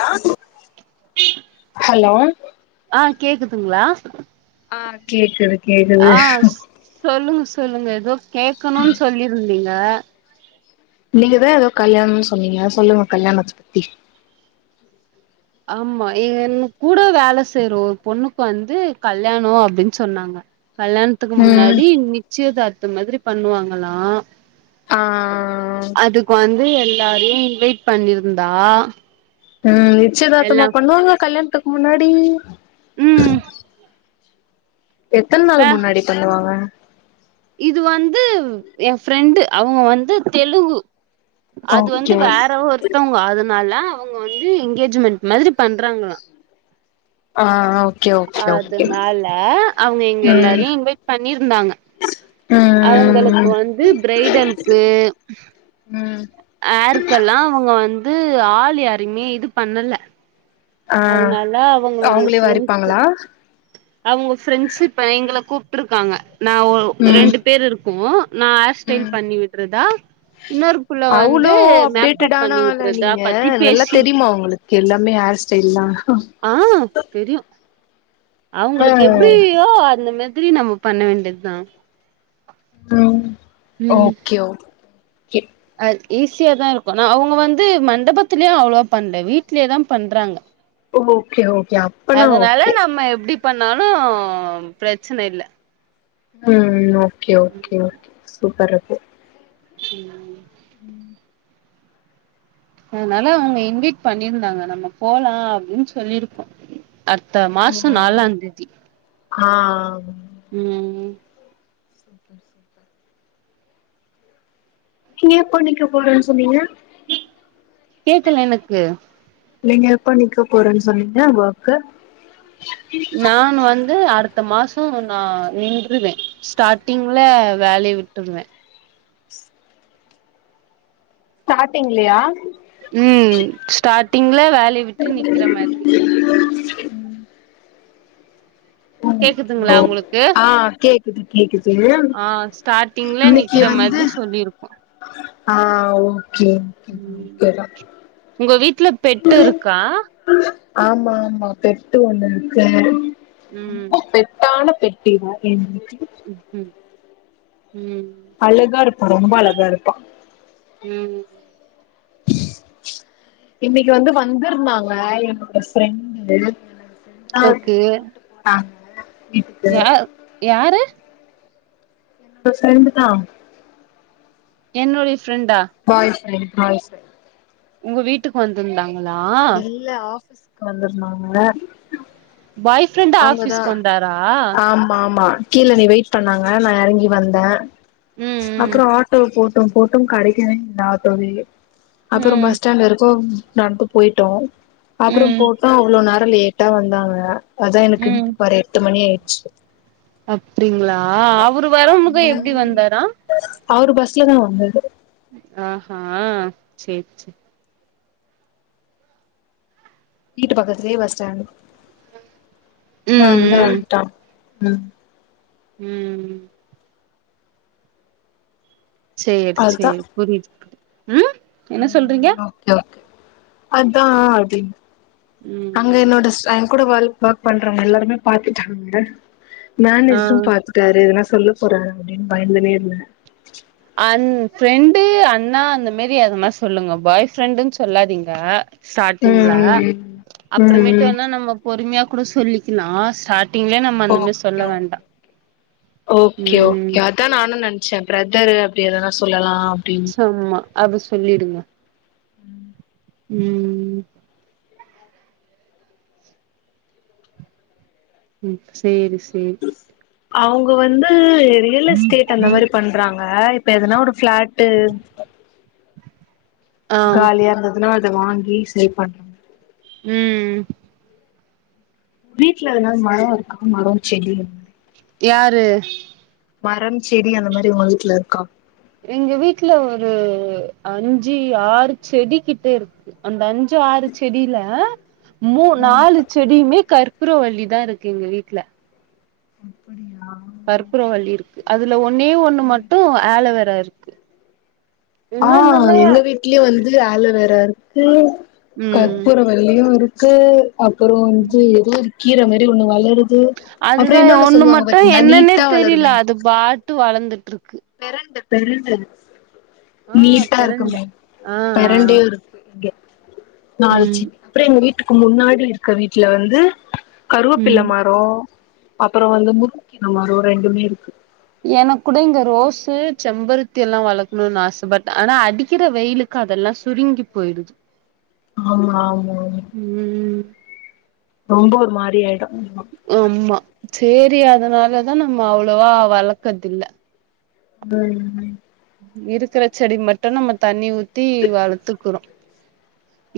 [inaudible] hello ஆ கேக்குதுங்களா ஆஹ் கேக்குது கேக்குது ஆஹ் சொல்லுங் சொல்லுங்க எதோ கேட்கணும்ன்னு சொல்லியிருந்தீங்க நீங்கதான் ஏதோ கல்யாணம்னு சொன்னீங்க சொல்லுங்க கல்யாணத்தை பத்தி ஆமா என் கூட வேலை செய்யற ஒரு பொண்ணுக்கு வந்து கல்யாணம் அப்படின்னு சொன்னாங்க கல்யாணத்துக்கு ம் முன்னாடி நிச்சயதார்த் இந்த மாதிரி பண்ணுவாங்களா ஆ அதுக்கு வந்து எல் எல்லாரையும் இன்வைட் பண்ணிருந்தா உஹம் எல்லா நிச்சயதார்த்தமா பண்ணுவாங்க கல்யாணத்துக்கு முன்னாடி உம் எத்தனை நாள் முன்னாடி பண்ணுவாங்க கும் இது வந்து என் ஃப்ரெண்டு அவங்க வந்து தெலுங்கு அது வந்து ஓகே வேற ஒருத்தங்க அதனால அவங்க வந்து என்ங்கேஜ்மெண்ட் மாதிரி பண்றாங்களா ஆஹ ஆஹா அதனால அவங்க எங்க ம் எல்லாரையும் இன்வைட் பண்ணிருந்தாங்க ம் அவங்களுக்கு வந்து பிரைடலுக்கு ம் ஹார்க்கெல்லாம் அவங்க வந்து ஆள் யாரமே இது பண்ணல ஆஹ் அதனால அவங்களுடைய அவங்களே ஃப்ரெண்ட்ஸ் வாருப்பாங்களா அவங்க ஃப்ரெண்ட்ஸ் இப்ப எங்கள கூப்பிட்டு இருக்காங்க நான் ஒரு ம் ரெண்டு பேர் இருக்கு உம்ஆ நான் ஹேர் ஸ்டைல் பண்ணி விடுறதா அவளோ மேக்கப் அப்டேட்டான பண்ணி ஆள விட்றதா நீங்க பத்தி நல்லா தெரியுமா உங்களுக்கு எல்லாமே ஹேர் ஸ்டைல் ஆஹ் தெரியும் அவங்களுக்கு ம் எப்படியோ அந்த மெ நம்ம பண்ண வேண்டியது தான் ஹம் ஓகே ஒ கே அ ஈஸியா தான் இருக்கும் நான் அவங்க வந்து மண்டபத்தலிலயே அவ்வளவா பண்றல வீட்லயேதான் பண்றாங்க ஓகே ஓகே அப்பனா ஓகே பண்ணாலும் பிரச்சனை இல்ல உம் ஓகே ஓகே ஓகே சூப்பரு கும் உம் அதனால அவங்க இன்வைட் பண்ணியிருந்தாங்க நம்ம போலாம் அப்படின்னு சொல்லிருக்கோம் அடுத்த மாசம் நாலாம் தேதி ஆ ம் உம் சூப்பர் சூப்பர் நீங்க எப்ப நீக்க போறன்னு சொன்னீங்க கேக்கல எனக்கு நீங்க எப்ப நிக்க போறேன்னு சொன்னீங்க ஒர்க்க நான் வந்து அடுத் த்த மாசம் நான் நின்றுவேன் ஸ்டார்ட்டிங்ல வேலய விட்டுருவேன் ஸ்டார்டிங்லையா உம் ஸ்டார்ட்டிங்ல வேலையை விட்டு நிக்கிற மாதிரி உம் கேக்குதுங்களா உங்களுக்கு [unintelligible] ஆஹ் கேக்குது கேக்குது ஆ ஸ்டார்டிங்ல இன்னிக்கு நிக்கிற வந்து மாதிரி சொல்லிருக்கோ ஹ ம் உங்க வீட் வீடல பெட்டு இருக்கா ஆமா ஆமா பெட்டு ஒண்ணு இருக்கு ம் பெட்டான [unintelligible] உம் உம் அலகா இரு ரொம்ப அழகா இருப்பான் உம் இன்னைக்கு வந்து வந்துருந்தாங்க என்னோட ஃப்ரெண்டு ஓகே ஆ யா யாரு இப்போ சேந்துட்டா என்நோடி விஷ் பாய் பிரின்ட் ஆ சார் உங்க வீட்டுக்கு வந்திருந்தாக இல்ல ஆஃப் வந்துருந்தாங்க பாய் ஃப்ரெண்ட் ஆபீஸ்க்கு வந்தாரா ஆமா ஆமா கீழ நீ வெயிட் பண்ணாங்க நான் இறங்கி வந்தேன் ம் அப்புறம் ஆட்டோ போட் [unintelligible] போட்டும் கடைக்கவே ந தவே அப்புறம் ம் பஸ் ஸ்டாண்ட்ல இருக்கும் நான்கு போயிட்டோம் அப்புறம் ம் ம் போட்டோ அவ்வளோ ந லேட்டா வந்தாங்க அதான் எனக்கு ம் வீட்டுக்கு வற எட்டு மணி ஆயி சித் அப்டிங்களா அவரு வரமுக எப்டி வந்தாரா அவரு பஸ்ல தான் வந்தரு ஆஹ்ஹ் சேர் சே வீட்டு பக்கத்துலயே பஸ் ஸ்டாண்ட் நாதா ம் ஆடேட்டா உம் உம் சேரி அதுதா சேரி புரியுது ம் என்ன சொல்றீங்க அதான் அப்டினு அங்க ம் எண்நோட சய் கூட ஒர்க் நோட்பண்றங்க எல்லாருமே பாத்துட்டாங்க நான் ஆ நெஜும் பாத்துட்டாருனா சொல்ல போறே அப்படின் பயந்துனே இருந்தே அன் ஃப்ரெண்டு அண்ணா அந்த மேரி அதுமாரி சொல்லுங்க பாய் ஃப்ரெண்டுன்னு சொல்லாதீங்க ஸ்டார்டிங்ல ம் ம் ம் ம் அப்றமேட்டூ ம் னா நம்ம பொறுமையா கூட சொல்லிகிலா ஸ்டாட் ஒக் ஒகே ஒகே ம் ஒகே அதான் நானும் நனச் சே பிரதரு அப்டிஎதனா சொல்லலாம் சும்ம அப்டி சொல்லிடுங்க உம் உம் ம் சேரி சே ம் அவங்க வந்து த ஸ்டேட் அந்த மாரி பண்றாங் ஆஹ இப்ப எதுன உடுட் பிளாட்டு ஆ காலியானது இதுநால் இத வாங்கி சே பண்ண உஹம் வீட்ல இனாது மரம் இருகா மரம் செடி யாரு மரம் செடி அந்த மாரி உங்க வீட்டுல இருக்கா எங்க வீட்டுல ஒரு அஞ்சு ஆறு செடி கிட்டயிருக்கு அந்த அஞ்சு ஆறு செடியில மூ ம் நாலு செடியுமே கற் பூரவள்ளிதாயிருக்கு எங்க வீட்டுல அப்டியா கற்பூறவள்ளியிருக்கு அதுல ஒன்னே ஒண்ணு மட்டோம் ஆலோவேராயிருக்கு ஆஹ் எங்க வீட்லயே வந் து ஆலோவேராயிருக்கு ம் கற்பூரவள்ளியோயிருக்கு சே அப்புறோ வந்து எதோ ஒரு கீர மாரி செடி ஒன்னு வளருது அப்புறோ அதுதா இன்னொன்னு ஒண்ணு சொல்லுவாங்க மட்டும் பாத்தீங்களா என்னன்னே நீட்டா தெரியில அது பாட்டு வளர்ந்து வெரண்டு தருசென்ஸ் ஆ பெரண்ட நீட்டாயிருக்குமே ஆ ஆ பரண்டே இருக்கு ம் நாளாச்சு அப்பறோ எங்க வீட் டுக்கு முன்னாடியிருக்க வீட்டுல வந்து கருவேப்புள்ள ம் மரோ அப்பறோ வந்து முருங்கீர மரோ ரெண்டுமேயிருக்கு எனக்கூட இங்க ரோஸு செம்பருத்தியெல்லா வளர்க்கணோம்னு ஆச பட் ஆனா அடிக்குற வெயிலுக்கு அதெல்லா சுருங்கி போயிடுது ஆமாமா ம் ரொம்ப ஒரு மாரி ஆயிடோ அம்மா சேரி அதனாலதா நம்ம அவ்ளோவா வளர்க்குறதுயில்ல உம் உம் இருக்குற செடி மட்டோ நம்ம தண்ணி ஊத் தி வளர்த்துக் குரோ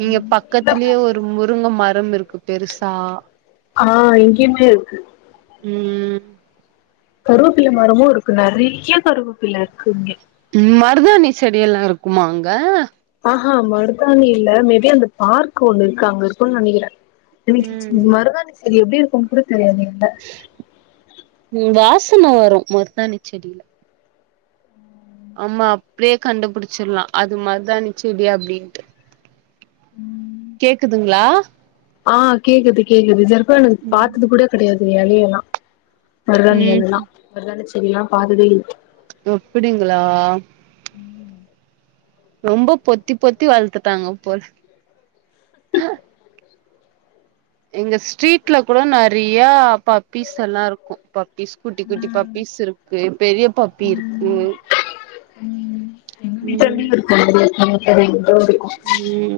இங்க இங்கெல்லா பக்கத்துலயே பெட்டு ஒரு முருங்க ம ரம்யிருக்கு பெருசா ஆ இங்கயுமேயிருக்கு ம் கருவேப்பில்ல மரமோயிருக்கு நெறைய கருவேப்பில்லயிருக்கு இங்க ம் மருதாணி செடியெல்லா இருக்குமா அங்க ஆஹா மருதாணியில்ல மேபி அந்த பார்க் ஒண்ணு இருக்கு அங்க இருக்கோன்னு ம் நெனைக்கிறே [unintelligible] மருதாணி செடி எப்டி தம்புடே தெரியாதீங்கள த்தமா வரும் மருதானி செடியில ஆமா அப்டியே கண்டுபிடிச்சிடலாம் அது மறுதானி செடியா அப்டின்ட்டு ம் கேக்குதுங்களா ஆஹ் கேக்குது கேக்குது சிப்ப எனக்கு ம் பார்த்தது கூட கிடையாது ரியலியெல்லாம் ம் வரதானல்லாம் வ சரியா பாததே ல்ல ஒ அப்டிங்களா ரொம்ப பொத்தி பொத்தி வளத்துட்டாங்கப் [inaudible] ஆஹ் எங்க ஸ்ட்ரீட்ல கூட நிறைய பாபீஸ் எல்லாம் இருக்கும் பாப்பிஸ் குட்டி குட்டி ம் பாப்பீஸ் இருக்கு பெரிய பாப்பி இருக்கு ம் உம் செரிங்க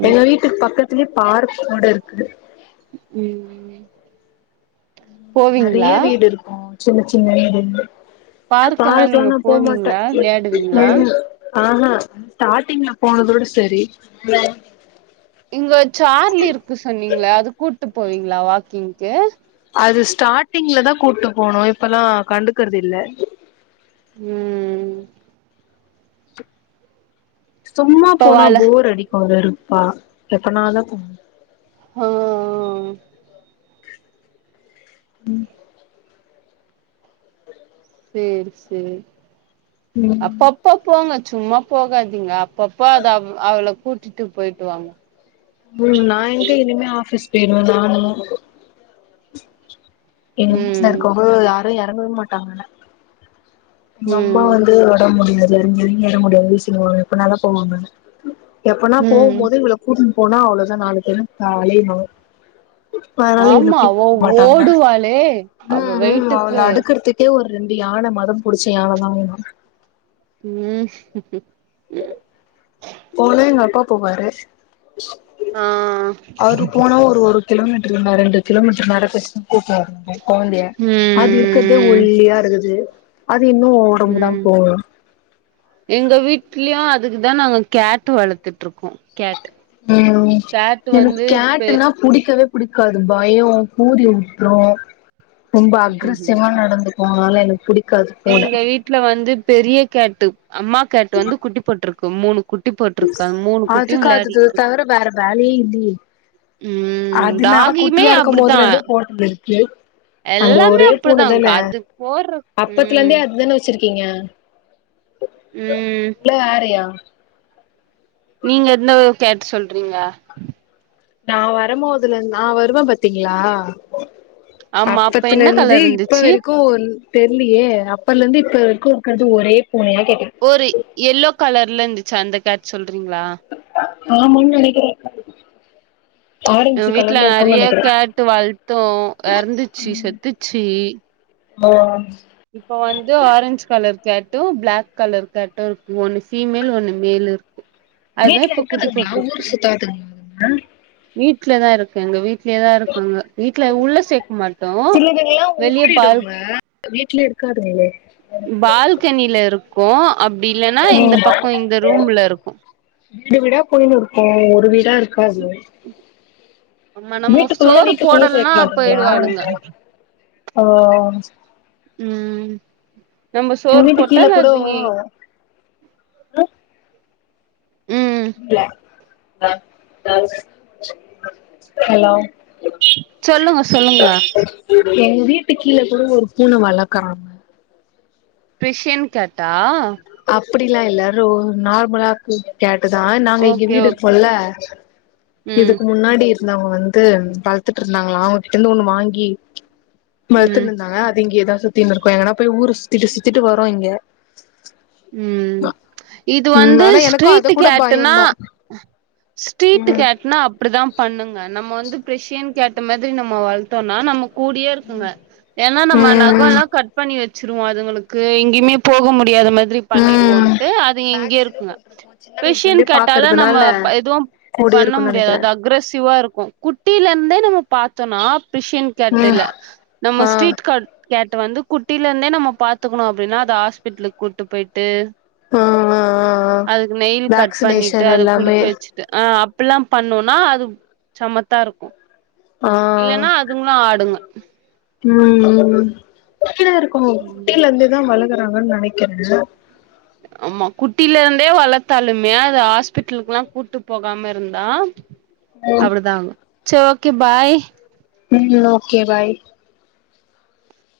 எங்க வீட்டுக்கு பக்கத்து [unintelligible] பார்க் கூட இருக்கு உம் உம் நிறைய வீடு இருக்கும் சின்ன சின்ன வீடு பார்க்கே எல்லாம் பார்க்லா நீங்க நா போவீங்களா விளையாடுவீங்களா ஆஹஹா ஸ்டார்டிங்ல போனதோட சரி [unintelligible] இங்க சார்லி இருக்கு சொன்னீங்கள அது கூட்டு போவீங்களா வாக்கிங் க்கு அது ஸ்டார்டிங்ல தான் கூப்பிட்டு போனும் இப்பல்லாம் கண்டுக்கறது இல்ல ம் சும்மா போனா பவால போர் அடிக்கும்‌ இல்ல பா எப்ன தான் போ [inaudible] உம் செரி செரி அப்ப ம் அப்ப போங்க சும்மா போகாதீங்க ப்பப்ப அத அவ அவள கூட் விட்டுட்டு போயிட்டு வாங்க உம் நான் எங்க இனிமே ஆபீஸ் போயிடும் நானும் ச்சும் எங்க வீட்டுல ம் இருக்கோங்க ய இறங்கவே மாட்டாங்க அம்மா ம் வந்து உடம்பு முடியது எறங்கி எறங்கி எற முடியாது வீசாங்க இப்ப நாலா போவாங்க எப்பனா போவும் ம் போது இவ்வள கூட் போனா அவ்வளோதான் நாலு பேரும் காலும் ஆமா அவ ஓடுவாளே அவ ம் ம் அவள வெயிட்டுக்கு அடுக்கறதுக்கே ஒரு ரெண்டு யான மதம் புடிச்சது நால தான் வேணும் உம் உம் போன எங்கப்பா போவாரு ஆ அவரு போனா ஒரு ஒரு கிலோமீட்டர் ரெண்டு கிலோமீட்டர் நடக்க வச்சு கூட்ருவரனும் போலைகயா அது இருக்கறதே ம் ஒல்லியா இருக்குது இன்னும் உடம்புதான் ம் போ இல்லய அதுக்குதான் நாங்க கேட் வளர்த்துட்டு இருக்கோம் உஹம் எனக்கு பெ கேட்னா புடிக்கவே புடிக்காது பயம் கிறி விட்டுரும் ரொம்ப அக்ரசிவா நடந்து ஆனால எனக் புடி எங்க வீட்டுல வந்து பெரிய கேட்டு அம்மா கேட்டு வந்து குட்டி போட்ருக்கு மூணு குட் அதுக்கு அது தவிர வேற வேலையே இல்லையே ம் அதுனால டாகியுமே குட்டியா இருக்கும் அப்டித்தா போதுலய்ருந்தே போட்டது உம் எல்லாமே அப்படிதான் உன்க அது போடுற உம் எப்டிஇருக்கீங்க ம் இல்லாஅறியா நீங்க என்ன ஒர் கேட்டு சொல்றீங்க நான் வரமோ அதுல நான் வருவேன் பாத்தீங்களா ஆமா அப்ப அப்பத்துல என்ன இருந்து கலர் இப்ப இருந்துச்சு வரைக்கும் தெரியலையே அப்பல இருந்து இப்ப இருக்க இருக்கிறது ஒரே பூனையா கேட்டே ஒரு எல்லோ கலர்லேந்து சந்தக்கத் சொல்றீங்களா ஆம்முன்னு நினைக்கிறேன் எங்க வீட்டுல நெறைய கேட்டு வள்த்தோம் இறந்துச்சு செத்துச்சு ஓ இப்ப வந்து ஆரஞ்ச் கலர் கேட்டு பிளாக் கலர் கேட்டு ஒன்னு பிமேல் ஒன்னு மேல் இருக் வீட்ல இருக்குதுங்களா ஊரு சுத்தாங்கல்ல வீட்ல தான் இருக்குங்க வீட் வீட்லேதாயிருக்காங்க வீட்டுல உள்ள சேர்க்க மாட்டோம் சிலதுங்கெல்லா வெளிய பால் ஓடிடுங்க வீட்ல இருக்காதுங்ளே பால்கனில இருக் [unintelligible] அப்டி இல்லன்னா இந்த ம் பக்கம் இந்த ரூம்ல இருக்கும் [inaudible] இருக்கும் ஒரு வீடா இருக் காச ஆமா நம்ம வீட்டுக்குள்ள சோறு வீட்டுக்குள்ள போடலன்னா சேர்க்க மாட்டீங்களா போயிடுவாளுங்க ஓம் ம் நம்ம உங்க சோறு வீட்டு போட்டா கீழே கூடோ அதுங்க ஓ ம் பில [inaudible] [inaudible] ஹலோ சொல்லுங்க சொல்லுங்க எங்க வீட்டு கீழ கூட ஒரு பூனை வளர்க்கறாங்க கிரிஷன் கேட்டா அப்டிலாம் இல்லரோ நார்மலா கிட் கேட் அதான் நாங்க இங்க ஓகே வீடு ஓகே இருக்கோம்ல ம் இதுக்கு முன்னாடி இர் அவங்க வந்து வளர்த்திட்டுருதாங்களா இன்னொன்னு வாங்கி ம் வளத்தட்டிருந்தாங்க அது இங்க தான் சுத்தினுருக்கோம் எங்கன்னா போய் ஊரு சுத்திட்டு சுத்திட்டு வரோம் இங்க ம் இது ம் வந்து ஆனா எனக்கு அத ஸ்டீரிட் கூட கேட்டுனா பயந்தா ஸ்டீரிட் ம் கேட்டுனா அப்டிதான் பண்ணுங்க நம்ம வந்து பிரிசியன் கேட் இந்த மாரி நம்ம வளத்தோம்னா நமக் கூடிய இருக்குங்க ஏன்னா நம்ம நகம் ம் எல்லாம் கட் பண்ணி வச் சுர்மாதுங்களுக்கு எங்கயுமே போக முடியாத மாரி ம் பண்ணிடுவோன்ட்டு அது இங்க வேக்சினு இருக்குங்க போட்டிருக்கோ சின்ன வயசுல பிரிசியன் இருந்தே கேட்டால நம்ம பாக்குறதுனால எதுவும் கூடயே பண்ண இருக்குன்னு நெனைக்கிறே முடியாது அக்ரசிவா இருக்கும் குட்டியில இருந்தே நம்ம பார்த்தோனாப் பிரிசியன் கேட் ம் இல்ல நம்ம ஆ ஸ்ட்ரீட் கேட் வந்து குட்டிலேருந்தே நம்ம பாத்துக்கணும் அப்டினா அது ஹாஸ்பிடலுக்கு கூட்டு போய்டு ட்டு [inaudible] அதுக்கு நெயில் கட் பண்ணிட்டு வேக்சினேஷன் எல்லாமே அதக்குளிக்க வச்சுட்டு ஆ அப்பலம்பண்ணுனா அது சமத்தா இருக்கும் ஆ இல்லன்னா அதுங்கலும் ஆடுங்க ம் ம் [inaudible] இருக்கும் குட்டில இருந்து தான் வள ங்கு நினைக்கிறேன் ஆமா குட்டில இருந்தே வளத்தலுமே அது ஹாஸ்பிட்டலுக்கெல்லாம் கூட்டு போகாம இருந்தா அப்டிதான் ஆகும் சோக் கே பாய் ம் ஓகே பாய்